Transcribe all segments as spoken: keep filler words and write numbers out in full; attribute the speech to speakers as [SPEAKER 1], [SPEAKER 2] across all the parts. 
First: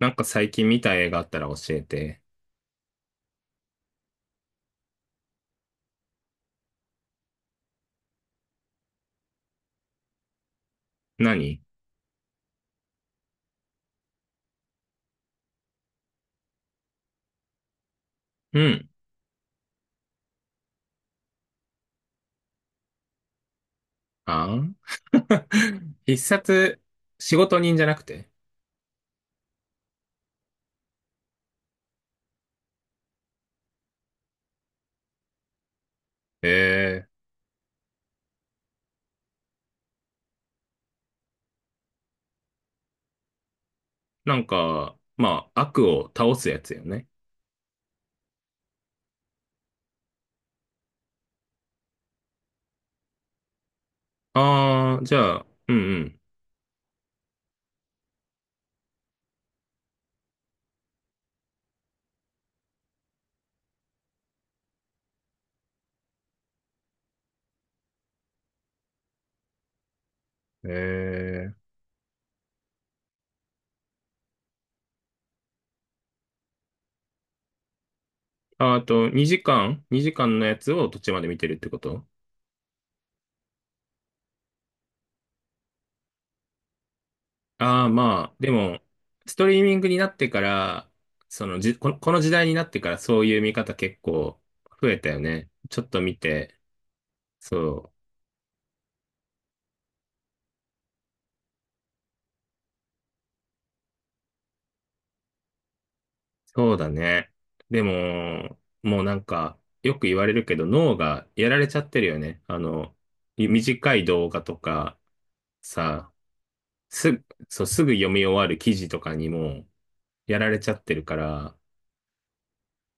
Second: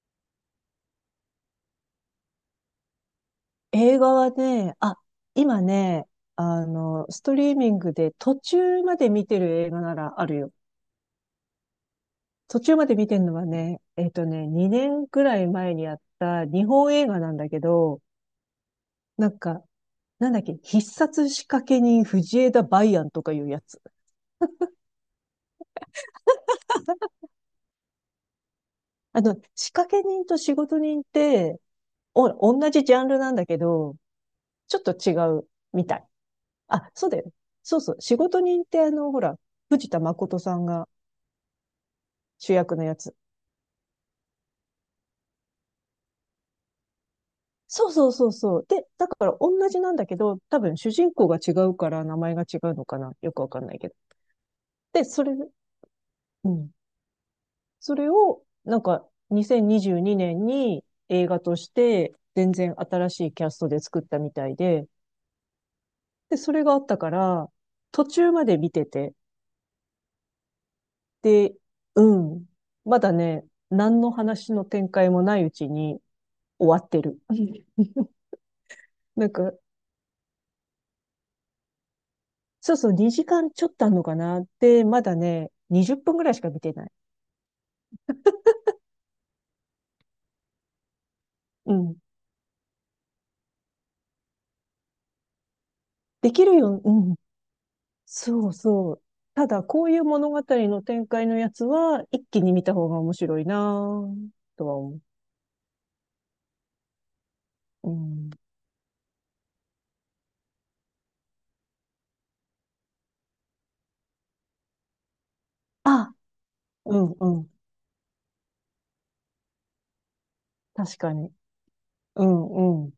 [SPEAKER 1] なんか最近見た映画あったら教えて。
[SPEAKER 2] 映画はね、あ、今ね、あの、ストリーミングで途中まで見てる映画ならあるよ。
[SPEAKER 1] 何？
[SPEAKER 2] 途中まで見てるのはね、えっとね、にねんくらい前にやった日本映画なんだけど、
[SPEAKER 1] うん。
[SPEAKER 2] なんか、なんだっけ、必殺仕掛け人藤枝梅安とかいうやつ。
[SPEAKER 1] あん。 必殺、仕事人じゃなくて。
[SPEAKER 2] あの、仕掛け人と仕事人って、お、同じジャンルなんだけど、ちょっと違うみたい。あ、
[SPEAKER 1] え
[SPEAKER 2] そうだよね。そうそう。仕事人ってあの、ほら、藤田誠さんが主役のやつ。
[SPEAKER 1] ー、なんか、まあ、悪を倒すやつよね。
[SPEAKER 2] そうそうそうそう。で、だから同じなんだけど、多分主人公が違うから名前が違うのかな。よくわかんないけど。
[SPEAKER 1] あー、
[SPEAKER 2] で、
[SPEAKER 1] じゃ
[SPEAKER 2] それ、
[SPEAKER 1] あ、うん。
[SPEAKER 2] うん。それを、なんか、2022年にじゅうにねんに映画として、全然新しいキャストで作ったみたいで、で、それがあったから、途中まで見てて、
[SPEAKER 1] うん。え
[SPEAKER 2] で、
[SPEAKER 1] ー、
[SPEAKER 2] うん。まだね、何の話の展開もないうちに終わってる。
[SPEAKER 1] ああと、
[SPEAKER 2] なん
[SPEAKER 1] 2
[SPEAKER 2] か、
[SPEAKER 1] 時間 ?2 時間のやつを途中まで見てるってこと？
[SPEAKER 2] そうそう、にじかんちょっとあんのかなって、まだね、にじゅっぷんぐらいしか見てない。
[SPEAKER 1] ああー、まあ、でも、ストリーミングになってから、その
[SPEAKER 2] う
[SPEAKER 1] じ、こ
[SPEAKER 2] ん。
[SPEAKER 1] の、この時代になってからそういう見方結構増えたよね。ちょっと見
[SPEAKER 2] できる
[SPEAKER 1] て、
[SPEAKER 2] よ。うん。
[SPEAKER 1] そう。
[SPEAKER 2] そうそう。ただ、こういう物語の展開のやつは、一気に見た方が面白いなぁとは思
[SPEAKER 1] そうだね。で
[SPEAKER 2] う。うん。
[SPEAKER 1] も、もうなんか、よく言われるけど、脳がやられちゃってるよね。あの、い短い動画とか、さ、
[SPEAKER 2] あ、う
[SPEAKER 1] す
[SPEAKER 2] ん
[SPEAKER 1] ぐ、
[SPEAKER 2] うん。
[SPEAKER 1] そう、すぐ読み終わる記事とかにも、やられちゃって
[SPEAKER 2] 確
[SPEAKER 1] る
[SPEAKER 2] か
[SPEAKER 1] か
[SPEAKER 2] に。
[SPEAKER 1] ら、
[SPEAKER 2] うんうん。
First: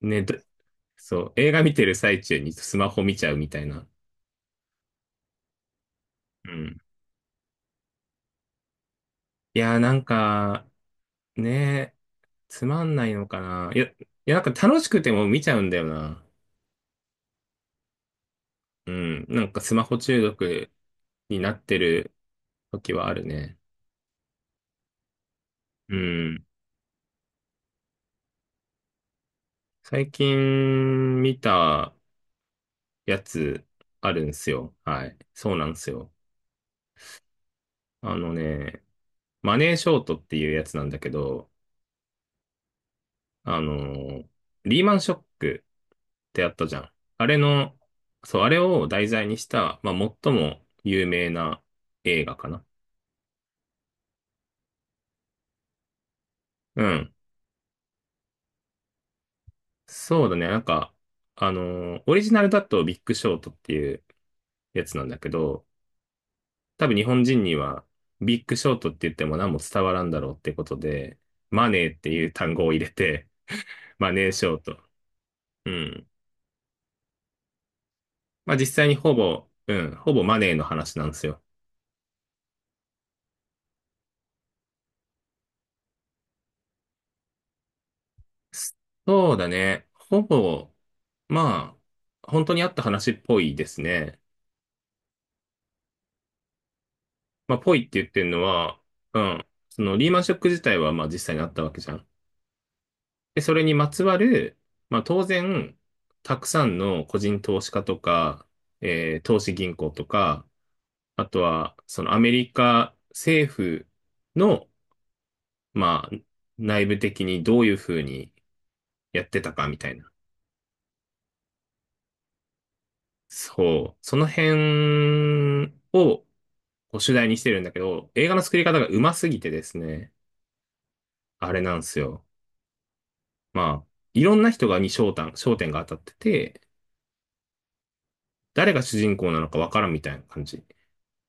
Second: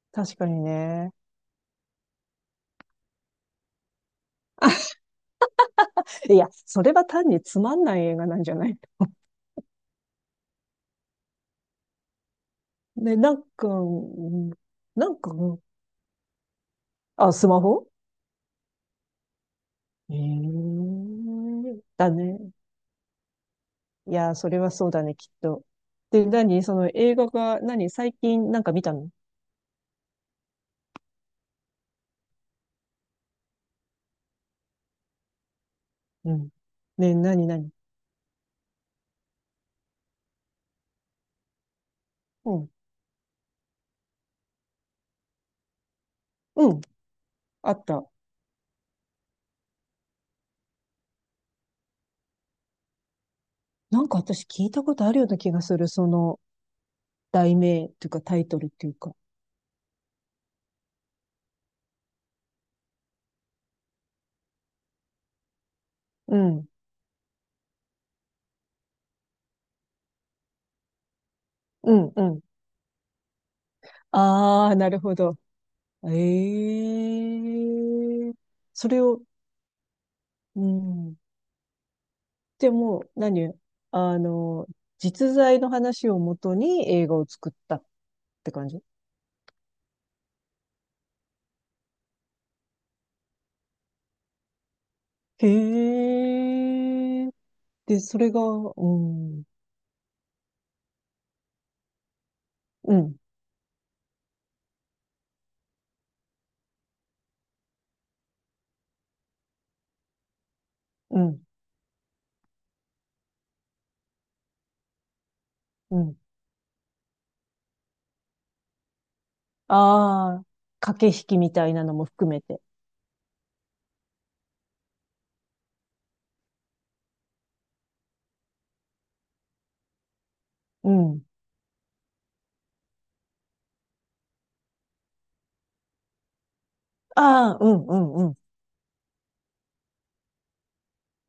[SPEAKER 1] ね。ど
[SPEAKER 2] 確かにね。
[SPEAKER 1] そう、映画見てる最中にスマホ見ちゃうみたいな。
[SPEAKER 2] いや、
[SPEAKER 1] うん。
[SPEAKER 2] それは単につまんない映画なんじゃない？
[SPEAKER 1] いやー、なんか、ね、つまんない
[SPEAKER 2] ね
[SPEAKER 1] の
[SPEAKER 2] な
[SPEAKER 1] か
[SPEAKER 2] んか、
[SPEAKER 1] な。い
[SPEAKER 2] う
[SPEAKER 1] や、いや、な
[SPEAKER 2] ん、
[SPEAKER 1] んか楽しく
[SPEAKER 2] な
[SPEAKER 1] て
[SPEAKER 2] ん
[SPEAKER 1] も
[SPEAKER 2] か、
[SPEAKER 1] 見ち
[SPEAKER 2] う
[SPEAKER 1] ゃう
[SPEAKER 2] ん、
[SPEAKER 1] んだよな。
[SPEAKER 2] あ、スマホ
[SPEAKER 1] うん。なんかスマホ
[SPEAKER 2] ええ
[SPEAKER 1] 中毒になって
[SPEAKER 2] ーだ
[SPEAKER 1] る
[SPEAKER 2] ね。
[SPEAKER 1] 時はあるね。
[SPEAKER 2] いや、それはそうだね、きっと。
[SPEAKER 1] う
[SPEAKER 2] で、
[SPEAKER 1] ん。
[SPEAKER 2] 何？その映画が、何最近なんか見たの？
[SPEAKER 1] 最近見たやつあるんすよ。はい。そうなんですよ。
[SPEAKER 2] うん。ね、なになに？
[SPEAKER 1] あのね、マネーショートっていうやつなんだけど、
[SPEAKER 2] うん。
[SPEAKER 1] あのーリーマンショックってあった
[SPEAKER 2] う
[SPEAKER 1] じゃ
[SPEAKER 2] ん。
[SPEAKER 1] ん。あれ
[SPEAKER 2] あ
[SPEAKER 1] の、
[SPEAKER 2] った。
[SPEAKER 1] そう、あれを題材にした、まあ、最も有名な映画かな。
[SPEAKER 2] なんか私聞いたことあるような気がする。その
[SPEAKER 1] うん。
[SPEAKER 2] 題名というかタイトルっていうか。
[SPEAKER 1] そうだね。なんか、あのーオリジナルだとビッグショートっていうやつなんだけど、
[SPEAKER 2] うん。
[SPEAKER 1] 多分日本人にはビッグショートって言っても何も伝わらんだろうってことで、マネ
[SPEAKER 2] う
[SPEAKER 1] ーって
[SPEAKER 2] ん、う
[SPEAKER 1] いう
[SPEAKER 2] ん。
[SPEAKER 1] 単語を入れて、マネーショー
[SPEAKER 2] あー、
[SPEAKER 1] ト。
[SPEAKER 2] なるほど。
[SPEAKER 1] うん。
[SPEAKER 2] ええ、
[SPEAKER 1] まあ実
[SPEAKER 2] そ
[SPEAKER 1] 際に
[SPEAKER 2] れ
[SPEAKER 1] ほ
[SPEAKER 2] を、
[SPEAKER 1] ぼ、うん、ほぼマネー
[SPEAKER 2] う
[SPEAKER 1] の話なんで
[SPEAKER 2] ん。
[SPEAKER 1] すよ。
[SPEAKER 2] でも、何？あの、実在の話をもとに映画を作ったって感じ？
[SPEAKER 1] そうだね。ほぼ、まあ、本当にあった話っぽいですね。
[SPEAKER 2] へえ。
[SPEAKER 1] まあ、ぽいって
[SPEAKER 2] で、
[SPEAKER 1] 言っ
[SPEAKER 2] そ
[SPEAKER 1] てる
[SPEAKER 2] れが、
[SPEAKER 1] の
[SPEAKER 2] う
[SPEAKER 1] は、う
[SPEAKER 2] ん、
[SPEAKER 1] ん、そのリーマンショック自体はまあ実際にあったわけじゃん。
[SPEAKER 2] うん、
[SPEAKER 1] で、それにまつわる、まあ当然、たくさんの個人投資家とか、えー投資銀行とか、
[SPEAKER 2] う
[SPEAKER 1] あと
[SPEAKER 2] ん、
[SPEAKER 1] は、そのアメリカ政府の、
[SPEAKER 2] う
[SPEAKER 1] まあ、
[SPEAKER 2] ん。
[SPEAKER 1] 内部的にどういうふうにやってたかみたいな。
[SPEAKER 2] ああ、駆け引きみたいなのも含めて。
[SPEAKER 1] そう。その辺をこう主題にしてるんだけど、映画の作り方がうますぎてですね、
[SPEAKER 2] うん。
[SPEAKER 1] あれなんですよ。まあ、いろんな人がに焦点、焦点が当たってて、
[SPEAKER 2] ああ、うんうんうん。
[SPEAKER 1] 誰が主人公なのかわからんみたいな感じ。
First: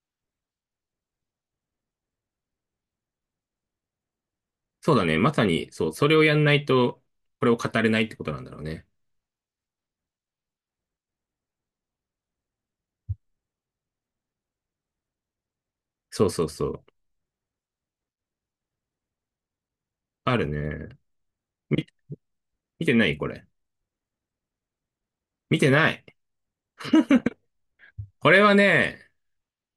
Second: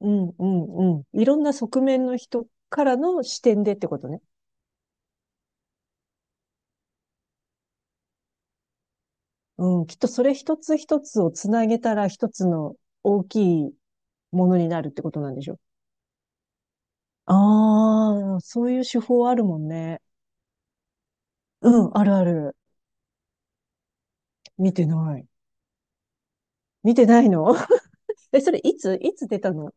[SPEAKER 2] うんうんうん。いろんな側面の人からの視点でってことね。
[SPEAKER 1] そうだね。まさに、そう、それをやんないと、これを語れないってことなんだろうね。
[SPEAKER 2] うん。きっとそれ一つ一つをつなげたら一つの大きいものになるってことなんでしょ？
[SPEAKER 1] そうそうそう。
[SPEAKER 2] ああ、そういう手法あるもんね。
[SPEAKER 1] あるね。
[SPEAKER 2] う
[SPEAKER 1] み、
[SPEAKER 2] ん、あるある。
[SPEAKER 1] 見てないこれ。
[SPEAKER 2] 見てない。
[SPEAKER 1] 見てない。
[SPEAKER 2] 見てないの？
[SPEAKER 1] こ
[SPEAKER 2] え、
[SPEAKER 1] れ
[SPEAKER 2] そ
[SPEAKER 1] は
[SPEAKER 2] れい
[SPEAKER 1] ね、
[SPEAKER 2] ついつ出たの？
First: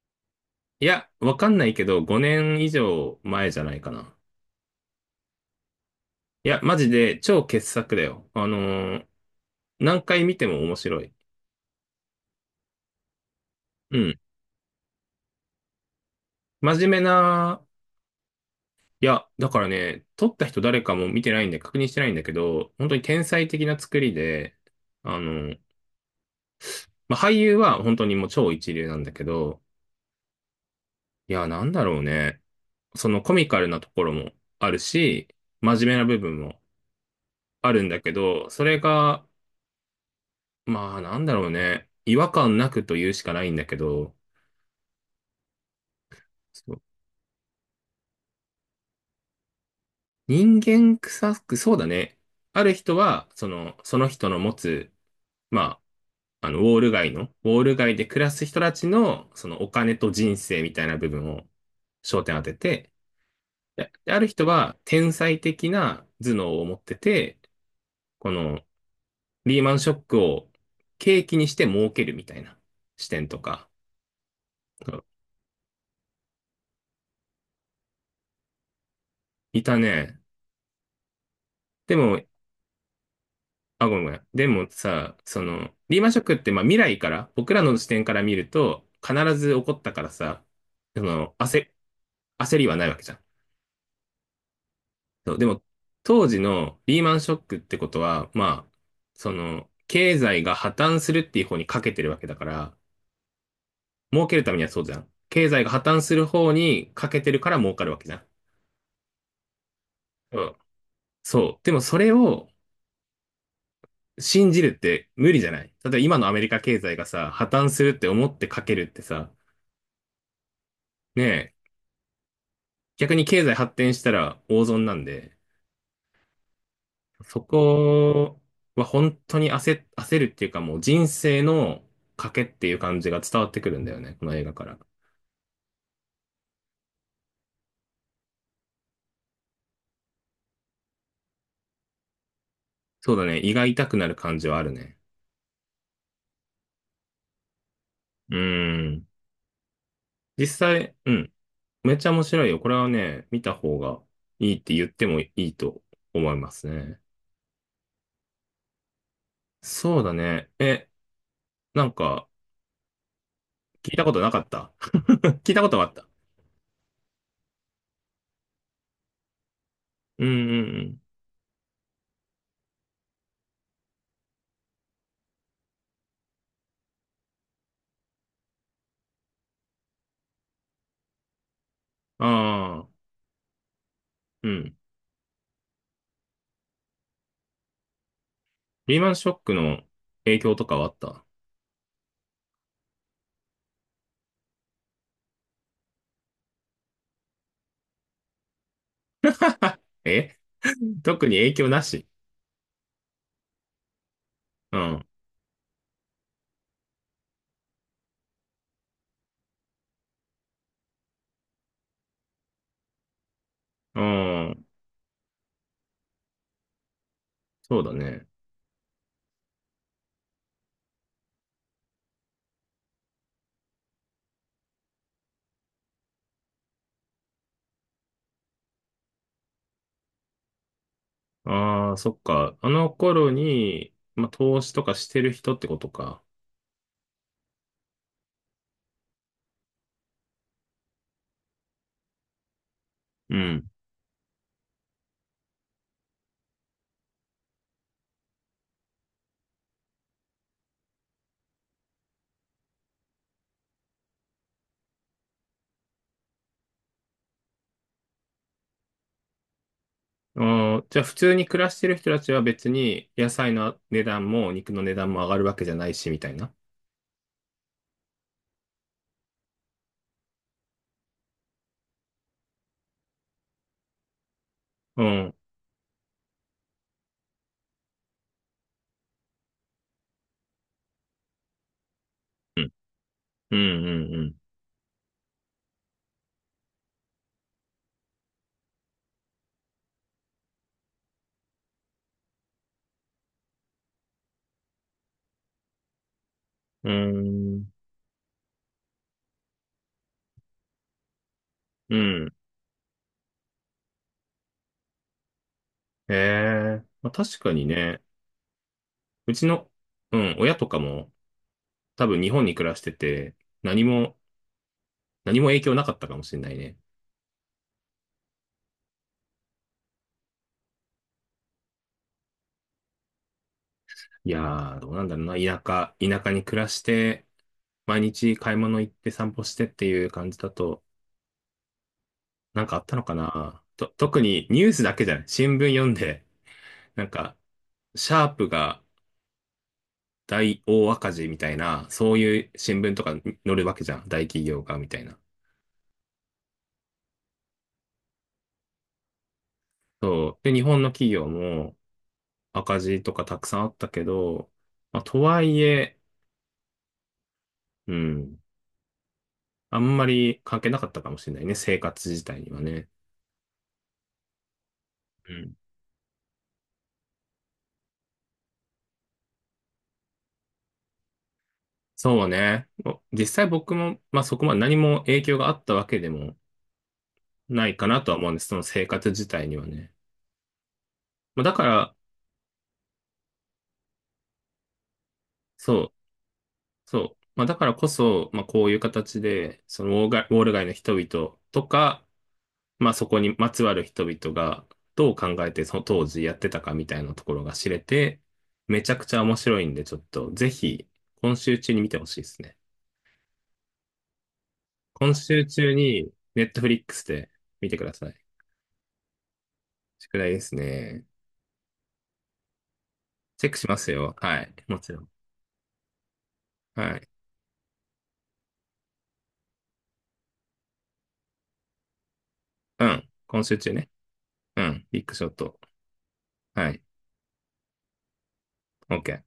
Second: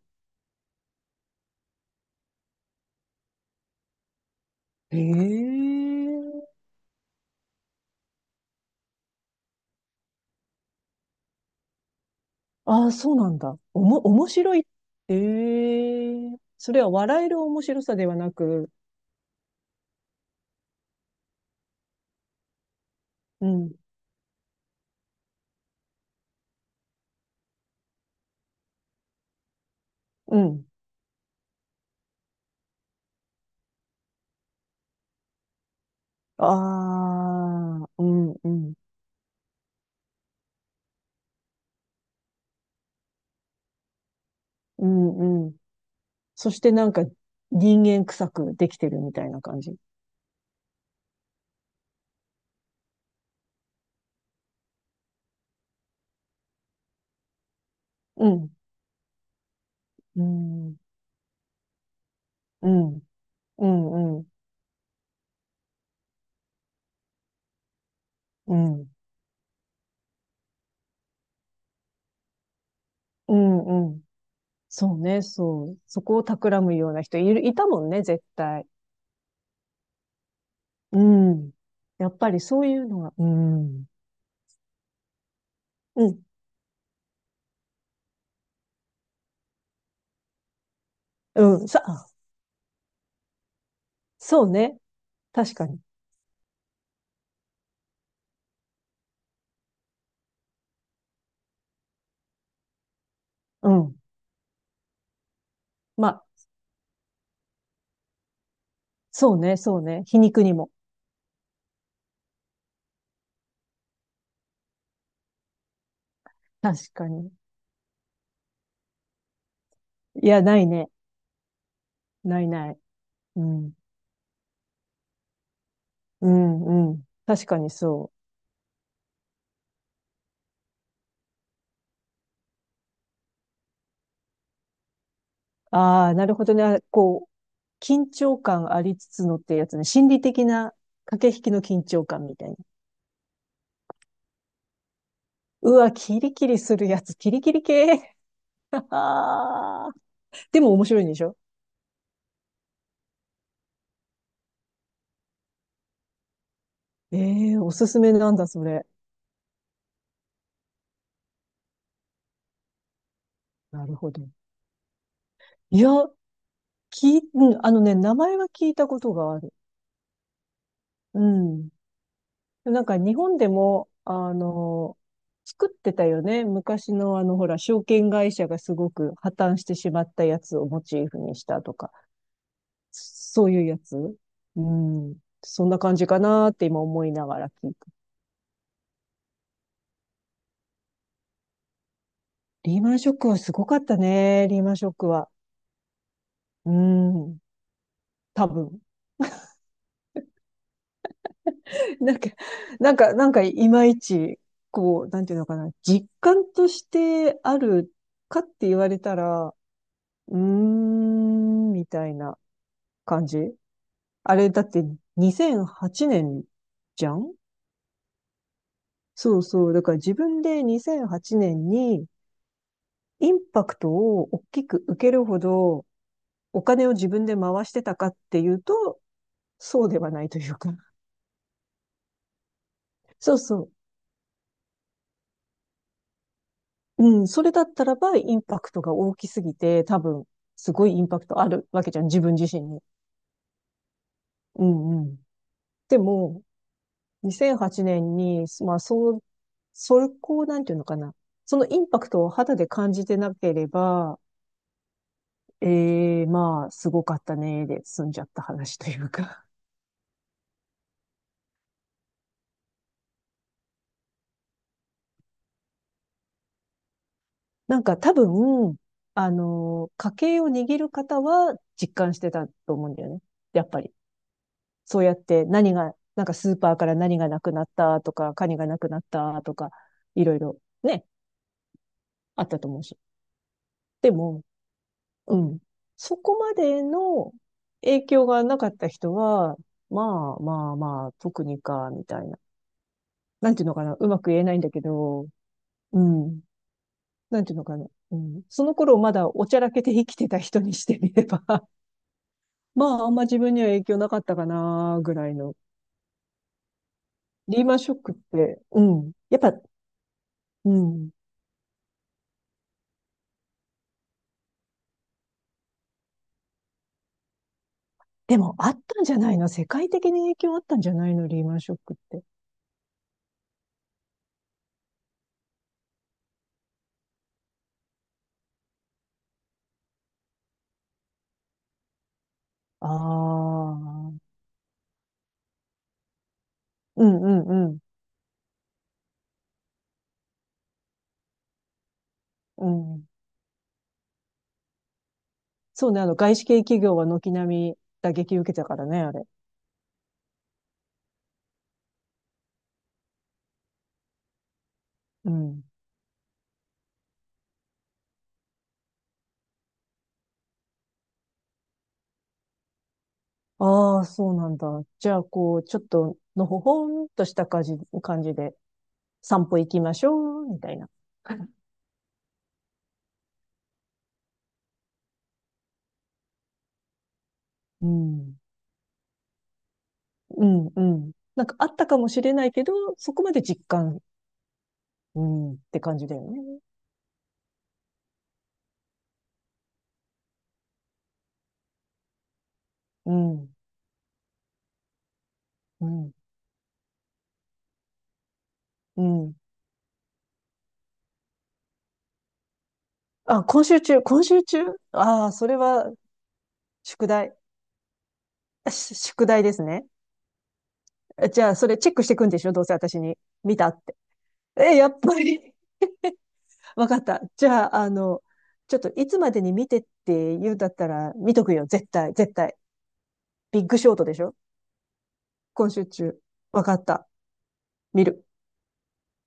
[SPEAKER 1] いや、わかんないけど、ごねん以上前じゃないかな。
[SPEAKER 2] へえ。
[SPEAKER 1] いや、マジで超傑作だよ。あのー何回見ても面白い。
[SPEAKER 2] ああ、そうなんだ。お
[SPEAKER 1] う
[SPEAKER 2] も、
[SPEAKER 1] ん。
[SPEAKER 2] 面白い。ええ、そ
[SPEAKER 1] 真
[SPEAKER 2] れ
[SPEAKER 1] 面
[SPEAKER 2] は
[SPEAKER 1] 目
[SPEAKER 2] 笑える面
[SPEAKER 1] な、
[SPEAKER 2] 白さではなく、
[SPEAKER 1] いや、だからね、撮った人誰かも見てないんで確認してないんだけど、本当に天
[SPEAKER 2] う
[SPEAKER 1] 才的
[SPEAKER 2] ん、
[SPEAKER 1] な作りで、あの、まあ、俳優は本当にもう超一流なんだけど、
[SPEAKER 2] うん。
[SPEAKER 1] いや、なんだろうね。そのコミカルなところもあるし、真面目な部分も
[SPEAKER 2] あ
[SPEAKER 1] あるん
[SPEAKER 2] あ、
[SPEAKER 1] だ
[SPEAKER 2] う
[SPEAKER 1] け
[SPEAKER 2] ん、う
[SPEAKER 1] ど、そ
[SPEAKER 2] ん、
[SPEAKER 1] れが、まあなんだろうね。違和感なくと言うしかないんだけど、
[SPEAKER 2] うん、うん。そして
[SPEAKER 1] そう、
[SPEAKER 2] なんか人間臭くできてるみたいな感じ。
[SPEAKER 1] 人間臭く、そうだね。ある人は、その、その人の持つ、まあ、あの、ウォール街の、ウォール街で暮
[SPEAKER 2] う
[SPEAKER 1] らす
[SPEAKER 2] ん、
[SPEAKER 1] 人たちの、そのお金と
[SPEAKER 2] う
[SPEAKER 1] 人生み
[SPEAKER 2] ん、
[SPEAKER 1] たいな部分を焦点当て
[SPEAKER 2] う
[SPEAKER 1] て、
[SPEAKER 2] ん、う
[SPEAKER 1] で、で
[SPEAKER 2] ん、
[SPEAKER 1] あ
[SPEAKER 2] う
[SPEAKER 1] る
[SPEAKER 2] ん、
[SPEAKER 1] 人は天才的な頭脳を持ってて、こ
[SPEAKER 2] う
[SPEAKER 1] の
[SPEAKER 2] ん、
[SPEAKER 1] リーマンショックを契機にして儲けるみたいな視点
[SPEAKER 2] う
[SPEAKER 1] とか、
[SPEAKER 2] ん、うん。そうね、そう。そこを企むような人いる、いたもんね、絶対。
[SPEAKER 1] いたね。
[SPEAKER 2] うん。
[SPEAKER 1] で
[SPEAKER 2] やっ
[SPEAKER 1] も、
[SPEAKER 2] ぱりそういうのは、うん、
[SPEAKER 1] あ、ごめんごめん。でもさ、その、リー
[SPEAKER 2] う
[SPEAKER 1] マンショッ
[SPEAKER 2] ん、
[SPEAKER 1] クってまあ未来から、僕らの視点から見ると、必ず起こったからさ、その、
[SPEAKER 2] うん、
[SPEAKER 1] 焦、
[SPEAKER 2] さ、
[SPEAKER 1] 焦りはないわけじゃん。
[SPEAKER 2] そうね。
[SPEAKER 1] そう、で
[SPEAKER 2] 確
[SPEAKER 1] も、
[SPEAKER 2] かに。
[SPEAKER 1] 当時のリーマンショックってことは、まあ、その、経済が破綻するっていう方にかけてるわけだから、
[SPEAKER 2] うん。
[SPEAKER 1] 儲けるためにはそうじゃん。経済が破綻
[SPEAKER 2] ま
[SPEAKER 1] する
[SPEAKER 2] あ、
[SPEAKER 1] 方にかけてるから儲かるわけじゃん。
[SPEAKER 2] そうね、そうね。皮
[SPEAKER 1] う
[SPEAKER 2] 肉に
[SPEAKER 1] ん。
[SPEAKER 2] も。
[SPEAKER 1] そう。でもそれを信じるって無理じゃない？例えば今のアメリカ経
[SPEAKER 2] 確
[SPEAKER 1] 済が
[SPEAKER 2] か
[SPEAKER 1] さ、
[SPEAKER 2] に。
[SPEAKER 1] 破綻するって思ってかけるってさ、
[SPEAKER 2] いや、ないね。
[SPEAKER 1] ねえ、
[SPEAKER 2] ないない。
[SPEAKER 1] 逆に経
[SPEAKER 2] う
[SPEAKER 1] 済
[SPEAKER 2] ん。
[SPEAKER 1] 発展したら大損なんで、
[SPEAKER 2] うん、うん。
[SPEAKER 1] そ
[SPEAKER 2] 確かにそ
[SPEAKER 1] こは本当に焦、焦るっていうかもう人生の賭けっていう感じが伝わってくるんだよね、この映画から。
[SPEAKER 2] う。ああ、なるほどね。あ、こう、緊張感ありつつのってやつね。心理的な駆け引きの緊張感みたいな。
[SPEAKER 1] そうだね、胃が痛くなる感じはあるね。
[SPEAKER 2] うわ、キリキリするやつ。キリキリ系。
[SPEAKER 1] う ーん。
[SPEAKER 2] あー、
[SPEAKER 1] 実
[SPEAKER 2] でも面
[SPEAKER 1] 際、
[SPEAKER 2] 白いん
[SPEAKER 1] う
[SPEAKER 2] でし
[SPEAKER 1] ん。
[SPEAKER 2] ょ？
[SPEAKER 1] めっちゃ面白いよ。これはね、見た方がいいって言ってもいいと思いますね。
[SPEAKER 2] ええー、おすすめなんだ、それ。
[SPEAKER 1] そうだね。え、なんか、
[SPEAKER 2] な
[SPEAKER 1] 聞
[SPEAKER 2] る
[SPEAKER 1] いた
[SPEAKER 2] ほ
[SPEAKER 1] こと
[SPEAKER 2] ど。
[SPEAKER 1] なかった？ 聞いたこと
[SPEAKER 2] い
[SPEAKER 1] があ
[SPEAKER 2] や、
[SPEAKER 1] った。
[SPEAKER 2] き、うん、あのね、名前は聞いたことがある。
[SPEAKER 1] うんうん
[SPEAKER 2] うん。なんか日本でも、あの、作ってたよね。昔のあの、ほら、証券会社がすごく破綻してしまったやつをモチーフにしたとか、
[SPEAKER 1] うん。ああ、
[SPEAKER 2] そういうやつ。
[SPEAKER 1] う
[SPEAKER 2] う
[SPEAKER 1] ん。
[SPEAKER 2] ん。そんな感じかなって今思いながら聞いて。
[SPEAKER 1] リーマンショックの影響とかはあった？
[SPEAKER 2] リーマンショックはすごかったね。リーマンショックは。うん。多分。
[SPEAKER 1] え、特に影響な し。
[SPEAKER 2] なんか、なんか、なんか、いまいち、
[SPEAKER 1] う
[SPEAKER 2] こ
[SPEAKER 1] ん。
[SPEAKER 2] う、なんていうのかな。実感としてあるかって言われたら、うーん、みたいな。感じ。
[SPEAKER 1] う
[SPEAKER 2] あれ、だ
[SPEAKER 1] ん。
[SPEAKER 2] ってにせんはちねんじゃん。
[SPEAKER 1] そうだね。
[SPEAKER 2] そうそう。だから自分でにせんはちねんにインパクトを大きく受けるほどお金を自分で回してたかっていうと、そうではないというか。
[SPEAKER 1] ああ、そっか。あの 頃
[SPEAKER 2] そうそう。
[SPEAKER 1] に、まあ、投資とかしてる人ってことか。
[SPEAKER 2] うん。それだったらばインパクトが大きすぎて、多分、すごいインパクトあるわけじゃん。自分自身に。
[SPEAKER 1] うん。
[SPEAKER 2] うんうん。でも、にせんはちねんに、まあ、そう、そこを、なんていうのかな。そのインパクトを肌で感じてなければ、ええ、まあ、すごかったね、で済んじゃった話というか。
[SPEAKER 1] あー、じゃあ普通に暮らしてる人たちは別に野菜の値段も肉の値段も上がるわけじゃないし、みたいな。
[SPEAKER 2] なんか多分、あの、家計を握る方は実感してたと思うんだよね。やっぱり。そ
[SPEAKER 1] う
[SPEAKER 2] うやっ
[SPEAKER 1] ん。
[SPEAKER 2] て何が、なんかスーパーから何がなくなったとか、カニがなくなったとか、いろいろね、あったと思うし。
[SPEAKER 1] うん、
[SPEAKER 2] で
[SPEAKER 1] うん、
[SPEAKER 2] も、うん。そこまでの影響がなかった人は、まあまあまあ、特にか、みたいな。なんていうのかな。うまく言えないんだけど、うん。
[SPEAKER 1] うん。
[SPEAKER 2] なんてい
[SPEAKER 1] う
[SPEAKER 2] うの
[SPEAKER 1] ん。
[SPEAKER 2] かな。うん。その頃まだおちゃらけて生きてた人にしてみれば、
[SPEAKER 1] うん。うん。
[SPEAKER 2] まああんま自分には影響なかったかな、ぐらいの。
[SPEAKER 1] へえ。まあ、確か
[SPEAKER 2] リー
[SPEAKER 1] に
[SPEAKER 2] マンショ
[SPEAKER 1] ね。
[SPEAKER 2] ックって、うん。
[SPEAKER 1] う
[SPEAKER 2] やっ
[SPEAKER 1] ち
[SPEAKER 2] ぱ、
[SPEAKER 1] の、うん、親と
[SPEAKER 2] う
[SPEAKER 1] か
[SPEAKER 2] ん。
[SPEAKER 1] も多分日本に暮らしてて、何も、何も影響なかったかもしれないね。
[SPEAKER 2] でもあったんじゃないの？世界的に影響あったんじゃないの、リーマンショックって。
[SPEAKER 1] いやー、どうなんだろうな。田舎、田舎に暮らして、毎日買い物行って散歩してっていう感じだと、なんかあっ
[SPEAKER 2] あ
[SPEAKER 1] たのかな。と、特
[SPEAKER 2] あ。
[SPEAKER 1] にニュースだけじゃない。新聞読んで、な
[SPEAKER 2] う
[SPEAKER 1] ん
[SPEAKER 2] ん
[SPEAKER 1] か、
[SPEAKER 2] うんうん。
[SPEAKER 1] シャープが大大赤字みたいな、そういう
[SPEAKER 2] う
[SPEAKER 1] 新聞と
[SPEAKER 2] ん。
[SPEAKER 1] か載るわけじゃん。大企業が、みたいな。
[SPEAKER 2] そうね、あの、外資系企業は軒並み打撃受けたからね、あれ。
[SPEAKER 1] そう。で、日本の企業も赤字とかたくさんあったけど、まあ、と
[SPEAKER 2] う
[SPEAKER 1] はい
[SPEAKER 2] ん。
[SPEAKER 1] え、うん、あんまり関係なかったかもしれないね、生活自体にはね。
[SPEAKER 2] ああ、そうなんだ。じゃあ、
[SPEAKER 1] う
[SPEAKER 2] こ
[SPEAKER 1] ん。
[SPEAKER 2] う、ちょっと、のほほんとした感じ、感じで、散歩行きましょう、みたいな。
[SPEAKER 1] そうね。お実際僕も、まあそこまで何も影響があったわけでもないか
[SPEAKER 2] う
[SPEAKER 1] なとは思うん
[SPEAKER 2] ん。
[SPEAKER 1] です。その生活自体にはね。
[SPEAKER 2] うん、うん。
[SPEAKER 1] まあ
[SPEAKER 2] なん
[SPEAKER 1] だ
[SPEAKER 2] か
[SPEAKER 1] か
[SPEAKER 2] あった
[SPEAKER 1] ら、
[SPEAKER 2] かもしれないけど、そこまで実感、うん、って
[SPEAKER 1] そう、
[SPEAKER 2] 感じだよね。
[SPEAKER 1] そう。まあだからこそ、まあこういう形で、そのウォーガウォール街の人々とか、まあそ
[SPEAKER 2] う
[SPEAKER 1] こにま
[SPEAKER 2] ん、
[SPEAKER 1] つわる人々がどう考えてその
[SPEAKER 2] う
[SPEAKER 1] 当
[SPEAKER 2] ん、
[SPEAKER 1] 時やってたかみたいなところが知れて、めちゃ
[SPEAKER 2] う
[SPEAKER 1] くちゃ
[SPEAKER 2] ん。
[SPEAKER 1] 面白いんで、ちょっとぜひ今週中に見てほしいですね。
[SPEAKER 2] あ、今週中、今週中、
[SPEAKER 1] 今
[SPEAKER 2] ああー、
[SPEAKER 1] 週
[SPEAKER 2] それ
[SPEAKER 1] 中
[SPEAKER 2] は、
[SPEAKER 1] に、ネットフリックス
[SPEAKER 2] 宿
[SPEAKER 1] で
[SPEAKER 2] 題。
[SPEAKER 1] 見てください。
[SPEAKER 2] あし宿題ですね。
[SPEAKER 1] 宿題ですね。
[SPEAKER 2] え、じゃあ、それチェックしていくんでしょ？どうせ私に。
[SPEAKER 1] チェッ
[SPEAKER 2] 見
[SPEAKER 1] クし
[SPEAKER 2] た
[SPEAKER 1] ま
[SPEAKER 2] っ
[SPEAKER 1] す
[SPEAKER 2] て。
[SPEAKER 1] よ。はい。
[SPEAKER 2] え、
[SPEAKER 1] も
[SPEAKER 2] や
[SPEAKER 1] ち
[SPEAKER 2] っ
[SPEAKER 1] ろん。
[SPEAKER 2] ぱり。わ
[SPEAKER 1] は
[SPEAKER 2] かっ
[SPEAKER 1] い。
[SPEAKER 2] た。じゃあ、あの、ちょっといつまでに見てって言うんだったら見とくよ。絶対、絶対。
[SPEAKER 1] うん。今週
[SPEAKER 2] ビッ
[SPEAKER 1] 中
[SPEAKER 2] グシ
[SPEAKER 1] ね。
[SPEAKER 2] ョートでしょ？
[SPEAKER 1] うん。ビッグショット。
[SPEAKER 2] 今週中。わ
[SPEAKER 1] は
[SPEAKER 2] か
[SPEAKER 1] い。
[SPEAKER 2] った。見る。
[SPEAKER 1] OK。